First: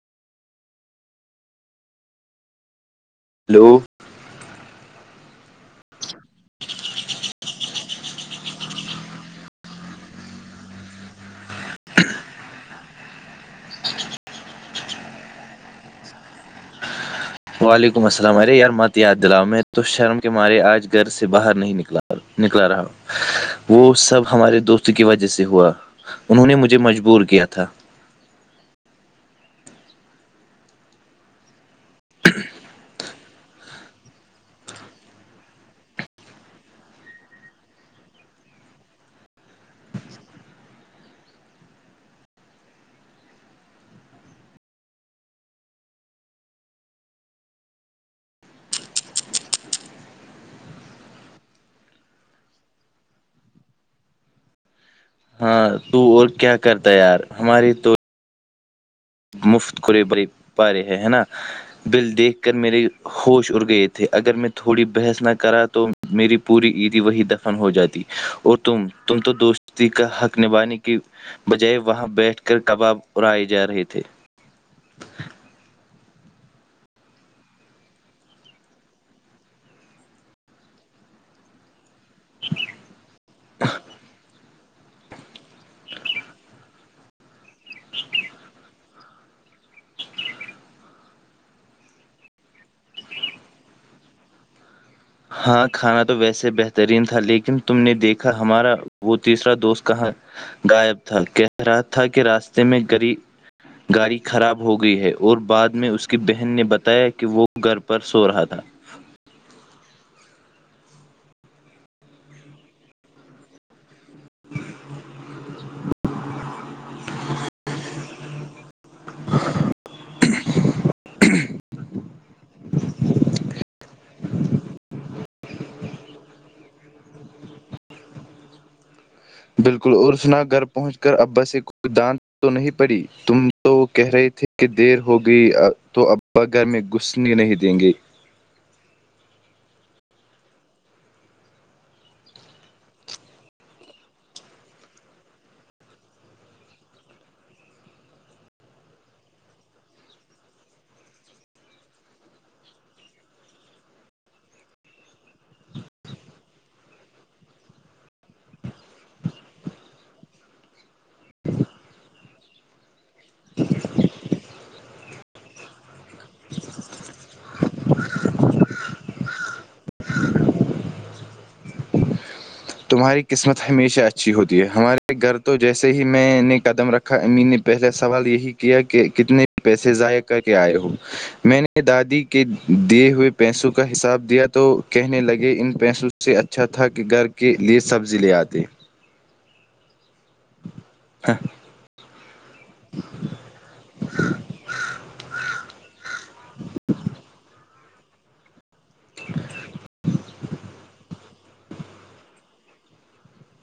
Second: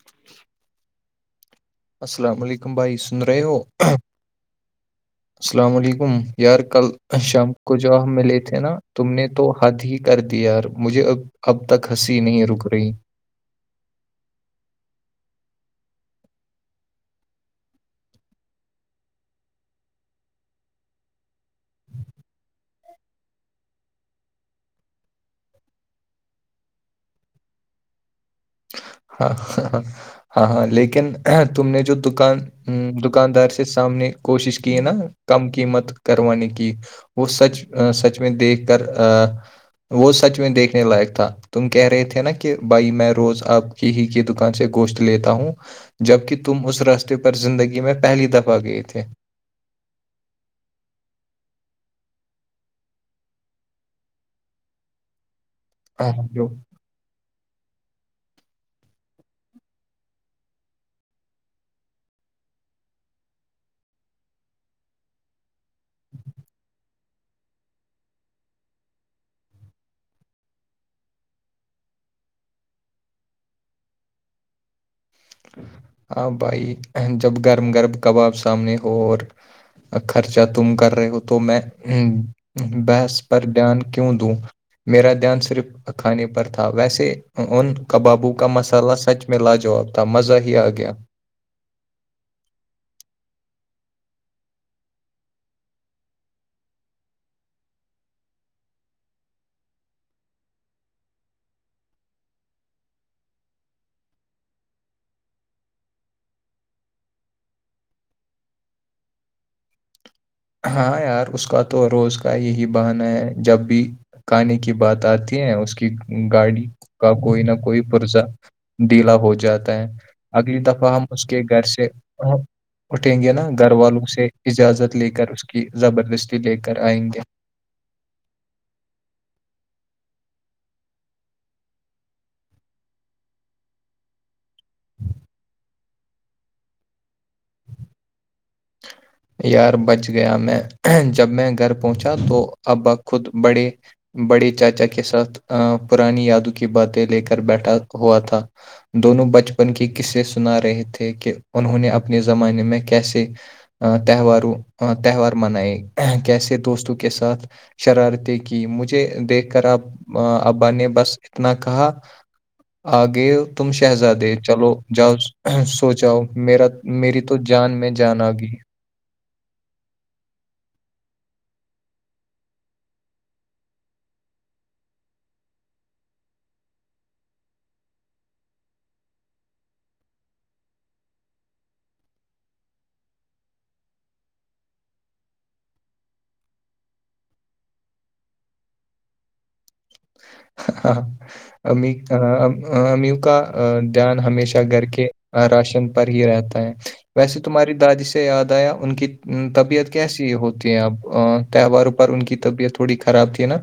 ج السلام علیکم بھائی سن رہے ہو ہلو السلام علیکم یار کل شام کو جو ہم میں لے تھے نا تم نے تو ہھ ہی کر دیا یار مجھے ا اب تک ہنسی نہیں رک رہی وعلیکم السلام ارے یار مت یاد دلاؤ میں تو شرم کے مارے آج گھر سے باہر نہیں نکلا نکلا رہا وہ سب ہمارے دوست کی وجہ سے ہوا انہوں نے مجھے مجبور کیا تھا ہاں ہ ہ ہاں ہاں لیکن تم نے جو دکان ہ دکاندار سے سامنے کوشش کی نا کم قیمت کروانے کی وہ سچ سچ میں دیکھ کر وہ سچ میں دیکھنے لائق تھا تم کہہ رہے تھے نا کہ بھائی میں روز آپ کی ہی کی دکان سے گوشت لیتا ہوں جبک تم اس راستے پر زندگی میں پہلی دفعہ گئے تھے ہاں تو ہاں اور جو کیا کرتا یار ہماری تو مفت کورے بریے پارے ہیں ہے نا بل دیکھ کر میرے ہوش اڑ گئے تھے اگر میں تھوڑی بحث نہ کرا تو میری پوری عیدی وہی دفن ہو جاتی اور تم تم تو دوستی کا حق نبھانے کی بجائے وہاں بیٹھ کر کباب اڑائے جا رہے تھے ہاں بھائی جب گرم گرب کباب سامنے ہو اور خرچہ تم کر رہے ہو تو میں بحث پر دھیان کیوں دوں میرا دھیان صرف کھانے پر تھا ویسے ان کبابوں کا مسالہ سچ میں لا جواب مزہ ہی آ گیا ہاں کھانا تو ویسے بہترین تھا لیکن تم نے دیکھا ہمارا وہ تیسرا دوست کہاں غائب تھا کہہ رہا تھا کہ راستے میں گری گاڑی خراب ہو گئی ہے اور بعد میں اس کی بہن نے بتایا کہ وہ گھر پر سو رہا تھا ہاں یار اس کا تو روز کا یہی بہانہ ہے جب بھی کہانی کی بات آتی ہے اس کی گاڑی کا کوئی نہ کوئی پرزہ دلا ہو جاتا ہے اگلی دفعہ ہم اس کے گھر سے اٹھیں گے نا گھر والوں سے اجازت لے کر اس کی زبردستی لے کر آئیں گے بالکل اور سنا گھر پہنچ کر اباس کوئی دان تو نہیں پڑی تم تو وہ کہہ رہے تھے کہ دیر ہو گئی تو اب بگر میں گھسنے نہیں دیں گے ج یار بچ گیا میں جب میں گھر پہنچا تو ابا خود بڑے بڑے چاچا کے ساتھ پرانی یادوں کی باتیں لے کر بیٹھا ہوا تھا دونوں بچپن کے قصے سنا رہے تھے کہ انہوں نے اپنے زمانے میں کیسے تہواروں تہوار منائے کیسے دوستوں کے ساتھ شرارتیں کی مجھے دیکھ کر اب ابا نے بس اتنا کہا آگیے تم شہزادے چلو جااز سوجاؤ میرا میری تو جان میں جان آ گئی تمہاری قسمت امی نے پہلا سوال یہی کیا کہ کتنے پیسے ضائع کر کے آئے ہو میں نے دادی کے دیے ہوئے پیسوں کا حساب دیا تو کہنے لگے ان پیسوں سے اس پیسوں اچھا تھا کہ گھر کے لئے سبزی لے آتے ہاں امی امیو کا دھیان ہمیشہ گھر کے راشن پر ہی رہتا ہے ویسے تمہاری دادی سے یاد آیا ان کی طبیعت کیسی ہوتی ہے اب تہواروں پر ان کی طبیعت تھوڑی خراب تھی نا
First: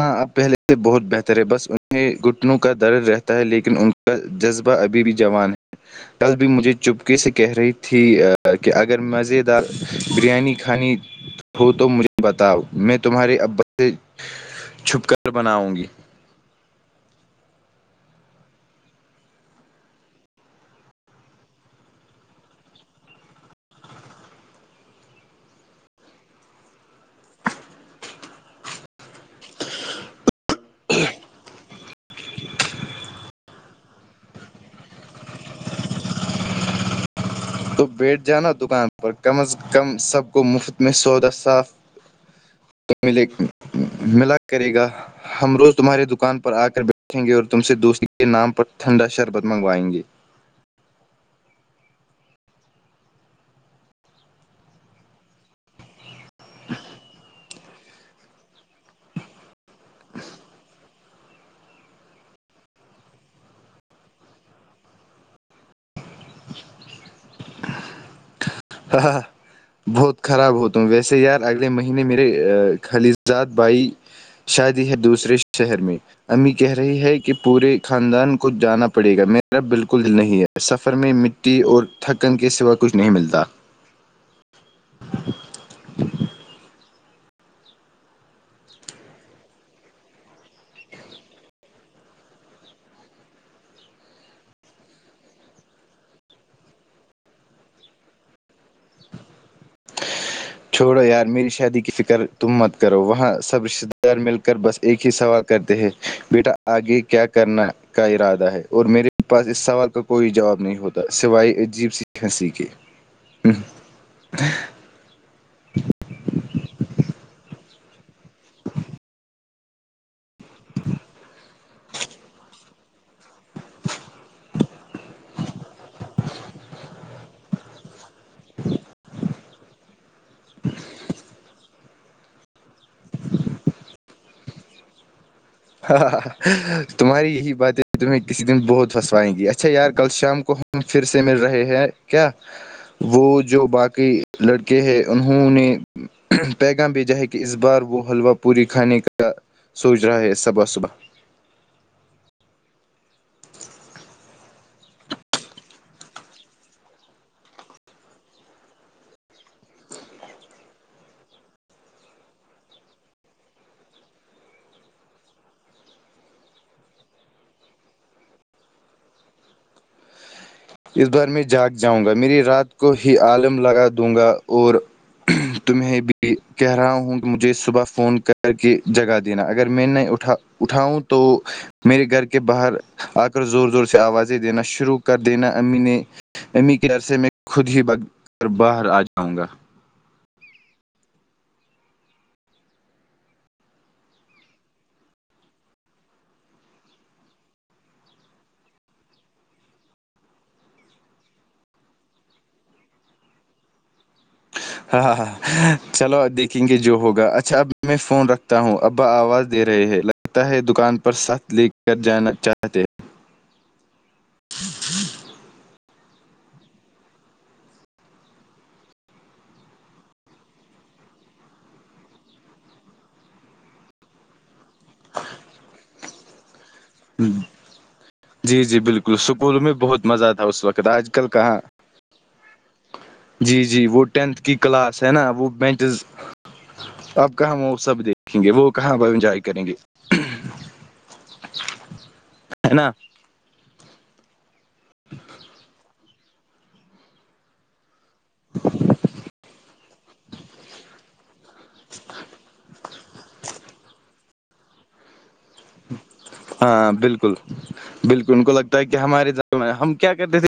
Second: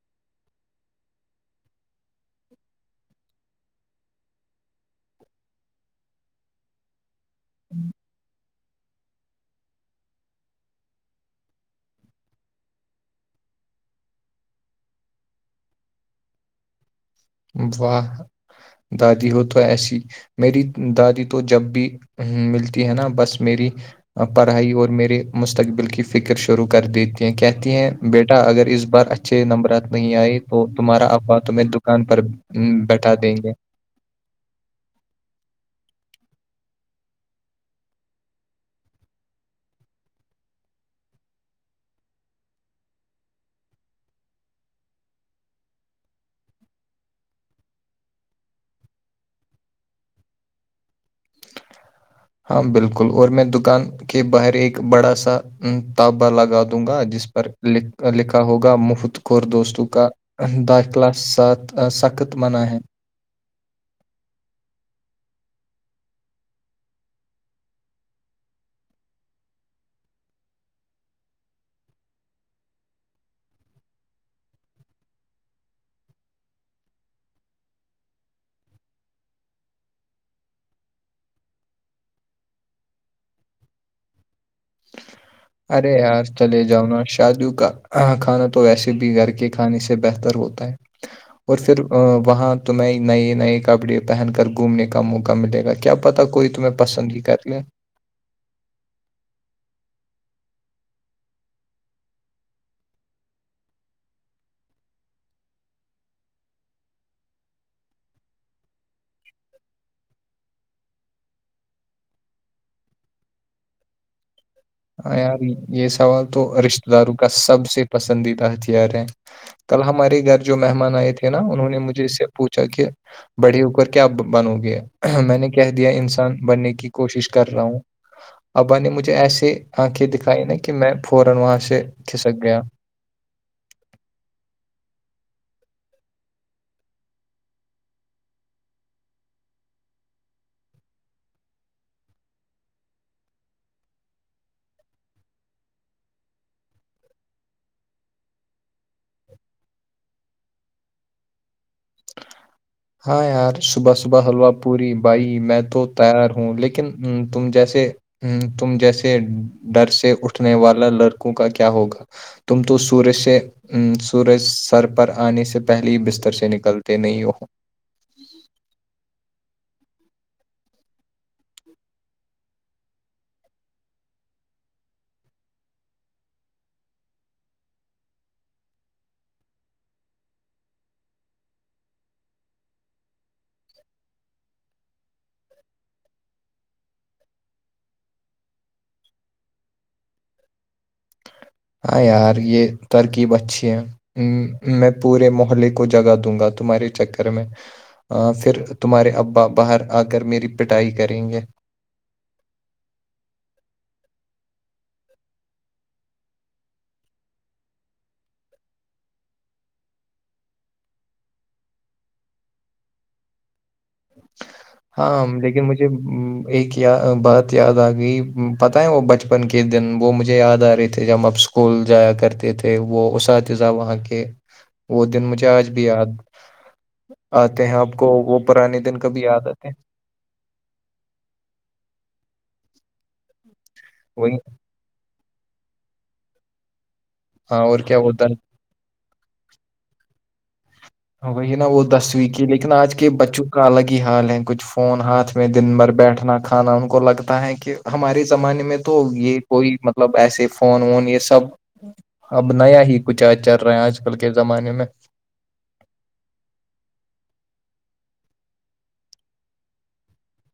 ہاں پہلے سے بہت بہتر ہے بس انہیں گھٹنوں کا درد رہتا ہے لیکن ان کا جذبہ ابھی بھی جوان ہے کل بھی مجھے چپکے سے کہہ رہی تھی کہ اگر مزیدار بریانی کھانی ہو تو مجھے بتاؤ میں تمہارے اب سے چھپ کر بناؤں گی واہ دادی ہو تو ایسی میری دادی تو جب بھی ملتی ہے نا بس میری پڑھائی اور میرے مستقبل کی فکر شروع کر دیتی ہیں کہتی ہیں بیٹا اگر اس بار اچھا اچھے نمبرات نہیں آئی تو تمہارا اا تمہیں دکان پر بیٹھا دیں گے تو بیٹھ جانا دکان پر کم از کم سب کو مفت میں سودا صاف تو ملے ملا کرے گا ہم روز تمہاری دکان پر آ کر بیٹھیں گے اور تم سے دوستی کے نام پر ٹھنڈا شربت منگوائیں گے ہاں بالکل اور میں دکان کے باہر ایک بڑا سا تابا لگا دوں گا جس پر لکھا ہوگا مفت کور دوستوں کا داخلہ سات سخت منا ہے ہاں ہاں ہاں بہت خراب ہوتا ہوں ویسے یار اگلے مہینے میرے خالجاد بھائی شادی ہے دوسرے شہر میں امی کہہ رہی ہے کہ پورے خاندان کو جانا پڑے گا میرا بالکل دل نہیں ہے اس سفر میں مٹی اور تھکن کے سوا کچھ نہیں ملتا ارے یار چلے جاؤ نا جادو کا کھانا تو ویسے بھی گھر کے کھانے سے بہتر ہوتا ہے اور پھر وہاں تمہیں نئے نئے کپڑے پہن کر گھومنے کا موقع ملے گا کیا پتا کوئی تمہیں پسند ہی کر لے [inaudible] چھوڑو یار میری شادی کی فکر تم مت کرو وہاں سب رشتتے دار مل کر بس ایک ہی سوال کرتے ہیں بیٹا آگے کیا کرنا کا ارادہ ہے اور میرے پاس اس سوال کا کوئی جواب نہیں ہوتا سوائے عجیب سی ہنسی کے ہمم [inaudible] ہا یار یہ سوال تو رشتتے داروں کا سب سے پسندیدہ ہتھیار ہے کل ہمارے گھر جو مہمان آئے تھے نا انہوں نے مجھے اس سے پوچھا کہ بڑے ہوکر کیا بنوگے میں نے کہہ دیا انسان بننے کی کوشش کر رہا ہوں ابا نے مجھے ایسے انکھیں دکھائی نا کہ میں فورا وہاں سے کھسک گیا ہاں ہ تمہاری یہی بات ہے تمہیں کسی دن بہت پھنسوائیں گی اچھا یار کل شام کو پھر سے مل رہے ہیں کیا وہ جو باقی لڑکے ہے انہوں نے پیغام بھیجا ہے کہ اس بار وہ حلوا پوری کھانے کا سوچ رہا ہے صب بس صبح ہاں یار صبح صبح حلوہ پوری بھائی میں تو تیار ہوں لیکن تم جیسے ہ تم جیسے ڈر سے اٹھنے والا لڑکوں کا کیا ہوگا تم تو سورج سے ا سورج سر پر آنے سے پہلے ہی بستر سے نکلتے نہیں ج اس بار میں جاگ جاؤں گا میری رات کو ہی عالم لگا دوں گا اور تمہیں بھی کہہ رہا ہوں کہ مجھے صبح فون کر کے جگہ دینا اگر میں نے اٹھا اٹھاؤں تو میرے گھر کے باہر آ کر زور زور سے آوازیں دینا شروع کر دینا امی نے امی کے عرصے میں خود ہی بک کر باہر آ جاؤں گا ہاں یار یہ ترکیب اچھی ہے ہ میں پورے محلے کو جگا دوں گا تمہارے چکر میں پھر تمہارے ابا باہر آ کر میری پٹائی کریں گے ہاں ہ ہاں چلو دیکھیں گے جو ہوگا اچھا اب میں فون رکھ تا ہوں ابا آواز دے رہے ہیں لگتا ہے دکان پر ساتھ لے کر جانا چاہتے ہیں [inaudible] ہاں لیکن مجھے ایک یا بات یاد آ گئی پت ہے وہ بچ بچپن کے دن وہ مجھے یاد آ رہے تھے جب آپ اسکول جایا کرتے تھے وہ اساتذہ وہاں کے وہ دن مجھے آج بھی یاد آتے ہیں آپ کو وہ پرانے دن کبھی یاد کول آتے میں ہیں ب بہت مزہ تھا اس وقت آج کل کہاں جی جی وہ وہی ٹینتھ کی کلاس ہے نا وہ بینچز آپ کہاں ہاں وہ وہ اور کیا سب دیکھیں گے وہ کہاں وہ ا انجوائے کریں گے ہو گئی ہے نا وہ دسویں کی لیکن ہے نا آج کے بچوں کا الگ ہی حال ہے کچھ فون ہاتھ میں دن بھر بیٹھنا کھانا ان کو لگتا ہے کہ ہمارے زمانے میں تو یہ کوئی مطلب ایسے فون وون یہ سب اب نیا ہی کچھ آ چل رہا ہے آج کل کے زمانے میں ہاں بالکل بالکل ان کو لگتا ہے کہ ہمارے زان ہم کیا کرتے تھے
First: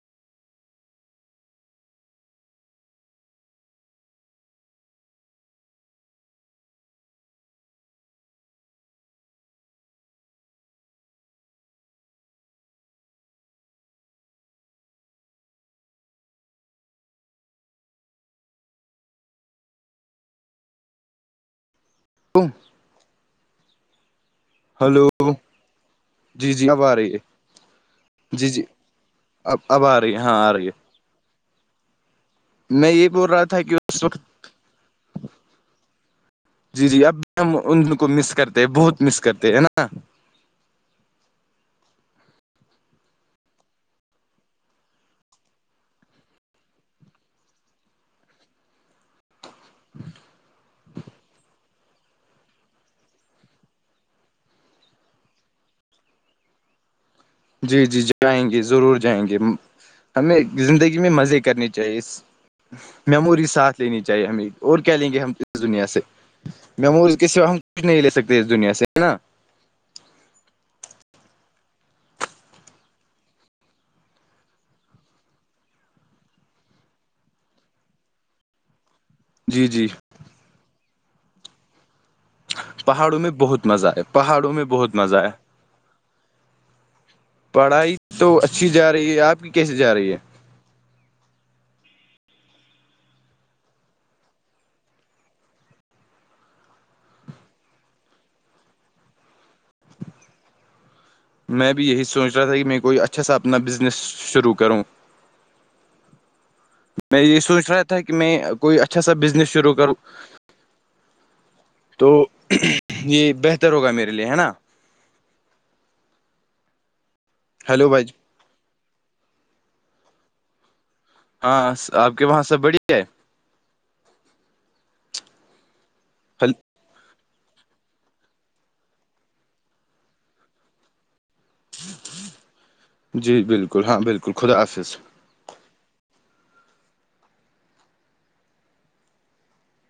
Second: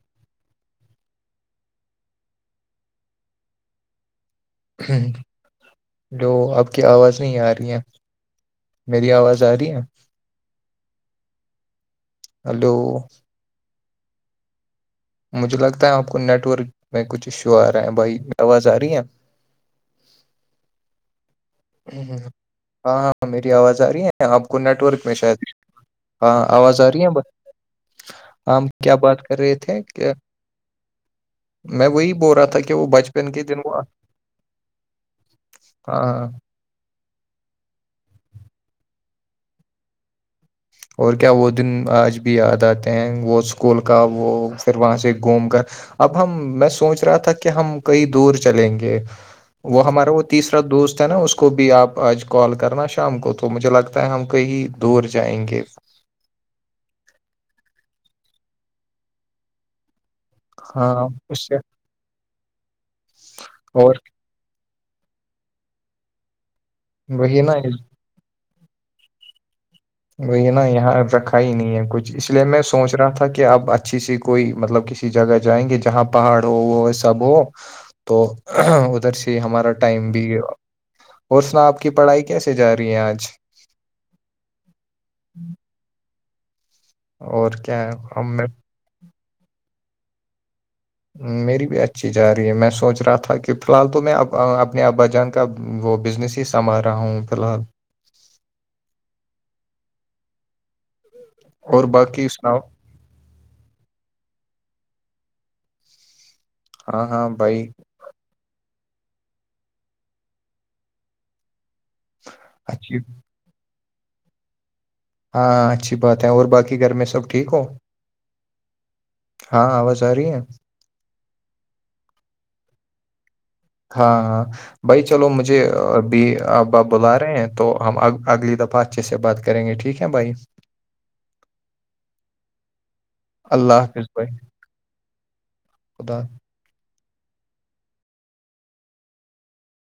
ہ جو آپ کی آواز نہیں آ رہی ہیں میری آواز آ رہی ہے ہلو مجھے لگتا ہے آپ کو نیٹ ورک میں کچھ ایشو آ رہے ہیں بھائی آواز آ رہی ہے ا ہ بن ہاں ہاں میری آواز آ رہی ہے آپ کو نیٹ ورک ہلو میں شاید ہاں آواز آ رہی ہے بس جی جی ہم کیا بات کر رہے اب تھے اب آ کہ رہی ہے ہاں آ رہی میں وہی بول رہا تھا کہ ہے وہ میں یہ بول بچپن کے رہا دن تھا وہ کہ اس وقت ہاں ہاں جی جی اب بھی ہم ان کو مس کرتے ہیں بہت مس کرتے ہے نا اور کیا وہ دن آج بھی یاد آتے ہیں وہ اسکول کا وہ پھر وہاں سے گھوم کر اب ہم میں سوچ رہا تھا کہ ہم کئی دور چلیں گے وہ ہمارا وہ تیسرا دوست ہے نا اس کو اس کو بھی آپ آج کال کرنا شام کو تو مجھے لگتا ہے ہم کہیں دور جائیں گے [inaudible] جی جی جائیں گے ضرور جائیں گے ہمیں زندگی ہاں میں مزے اس سے کرنی چاہیے اس میموری ساتھ اور لینی چاہیے ہمیں اور کیا لیں گے ہم اس دنیا سے ممورز کے وہی سوا نا ہم کچھ نہیں لے سکتے اس دنیا سے ہے نا وہ یہ نا یہاں رکھا ہی نہیں ہے کچھ اس لیے میں سوچ رہا تھا کہ اب اچھی سی کوئی مطلب کسی جگہ جائیں گے جہاں پہاڑ ہو وہ سب ہو تو ادھر سے جی ہمارا جی ٹائم بھی اور سنا آپ کی پڑھائی کیسی پہاڑوں میں بہت مزہ آئے پہاڑوں میں بہت مزہ آیا اور کیا ہے پڑھائی تو ہم میں اچھی جا رہی ہے آپ کی کیسے جا رہی ہے میری بھی اچھی جا رہی ہے میں سوچ رہا تھا کہ فی الحال تو میں اپنے ابا جان کا وہ بزنس ہی سنبھار رہا ہوں فی الحال میں اور بھی یہی باقی سوچ رہا تھا سناؤ کہ میں کوئی اچھا سا اپنا بزنس شروع کروں ہاں میں ہاں یہ بھائی سوچ رہا تھا کہ میں کوئی اچھا سا بزنس شروع کروں تو اچھی یہ بہتر ہوگا میرے لیے ہے نا ہاں اچھی بات ہے اور باقی گھر میں سب ٹھیک ہو ہیلو بھائی ہاں آواز آ رہی ہے ہاں آپ کے وہاں سب بڑی ہے ہاں ہاں بھائی چلو مجھے بھی ہے ابا بلاار رہ ہیں تو ہم اگلی دفعہ اچھے سے بات کریں گے ٹھیک ہے بھائی جی بالکل اللہ ہاں حافظ بھائی بالکل خدا حافظ خدا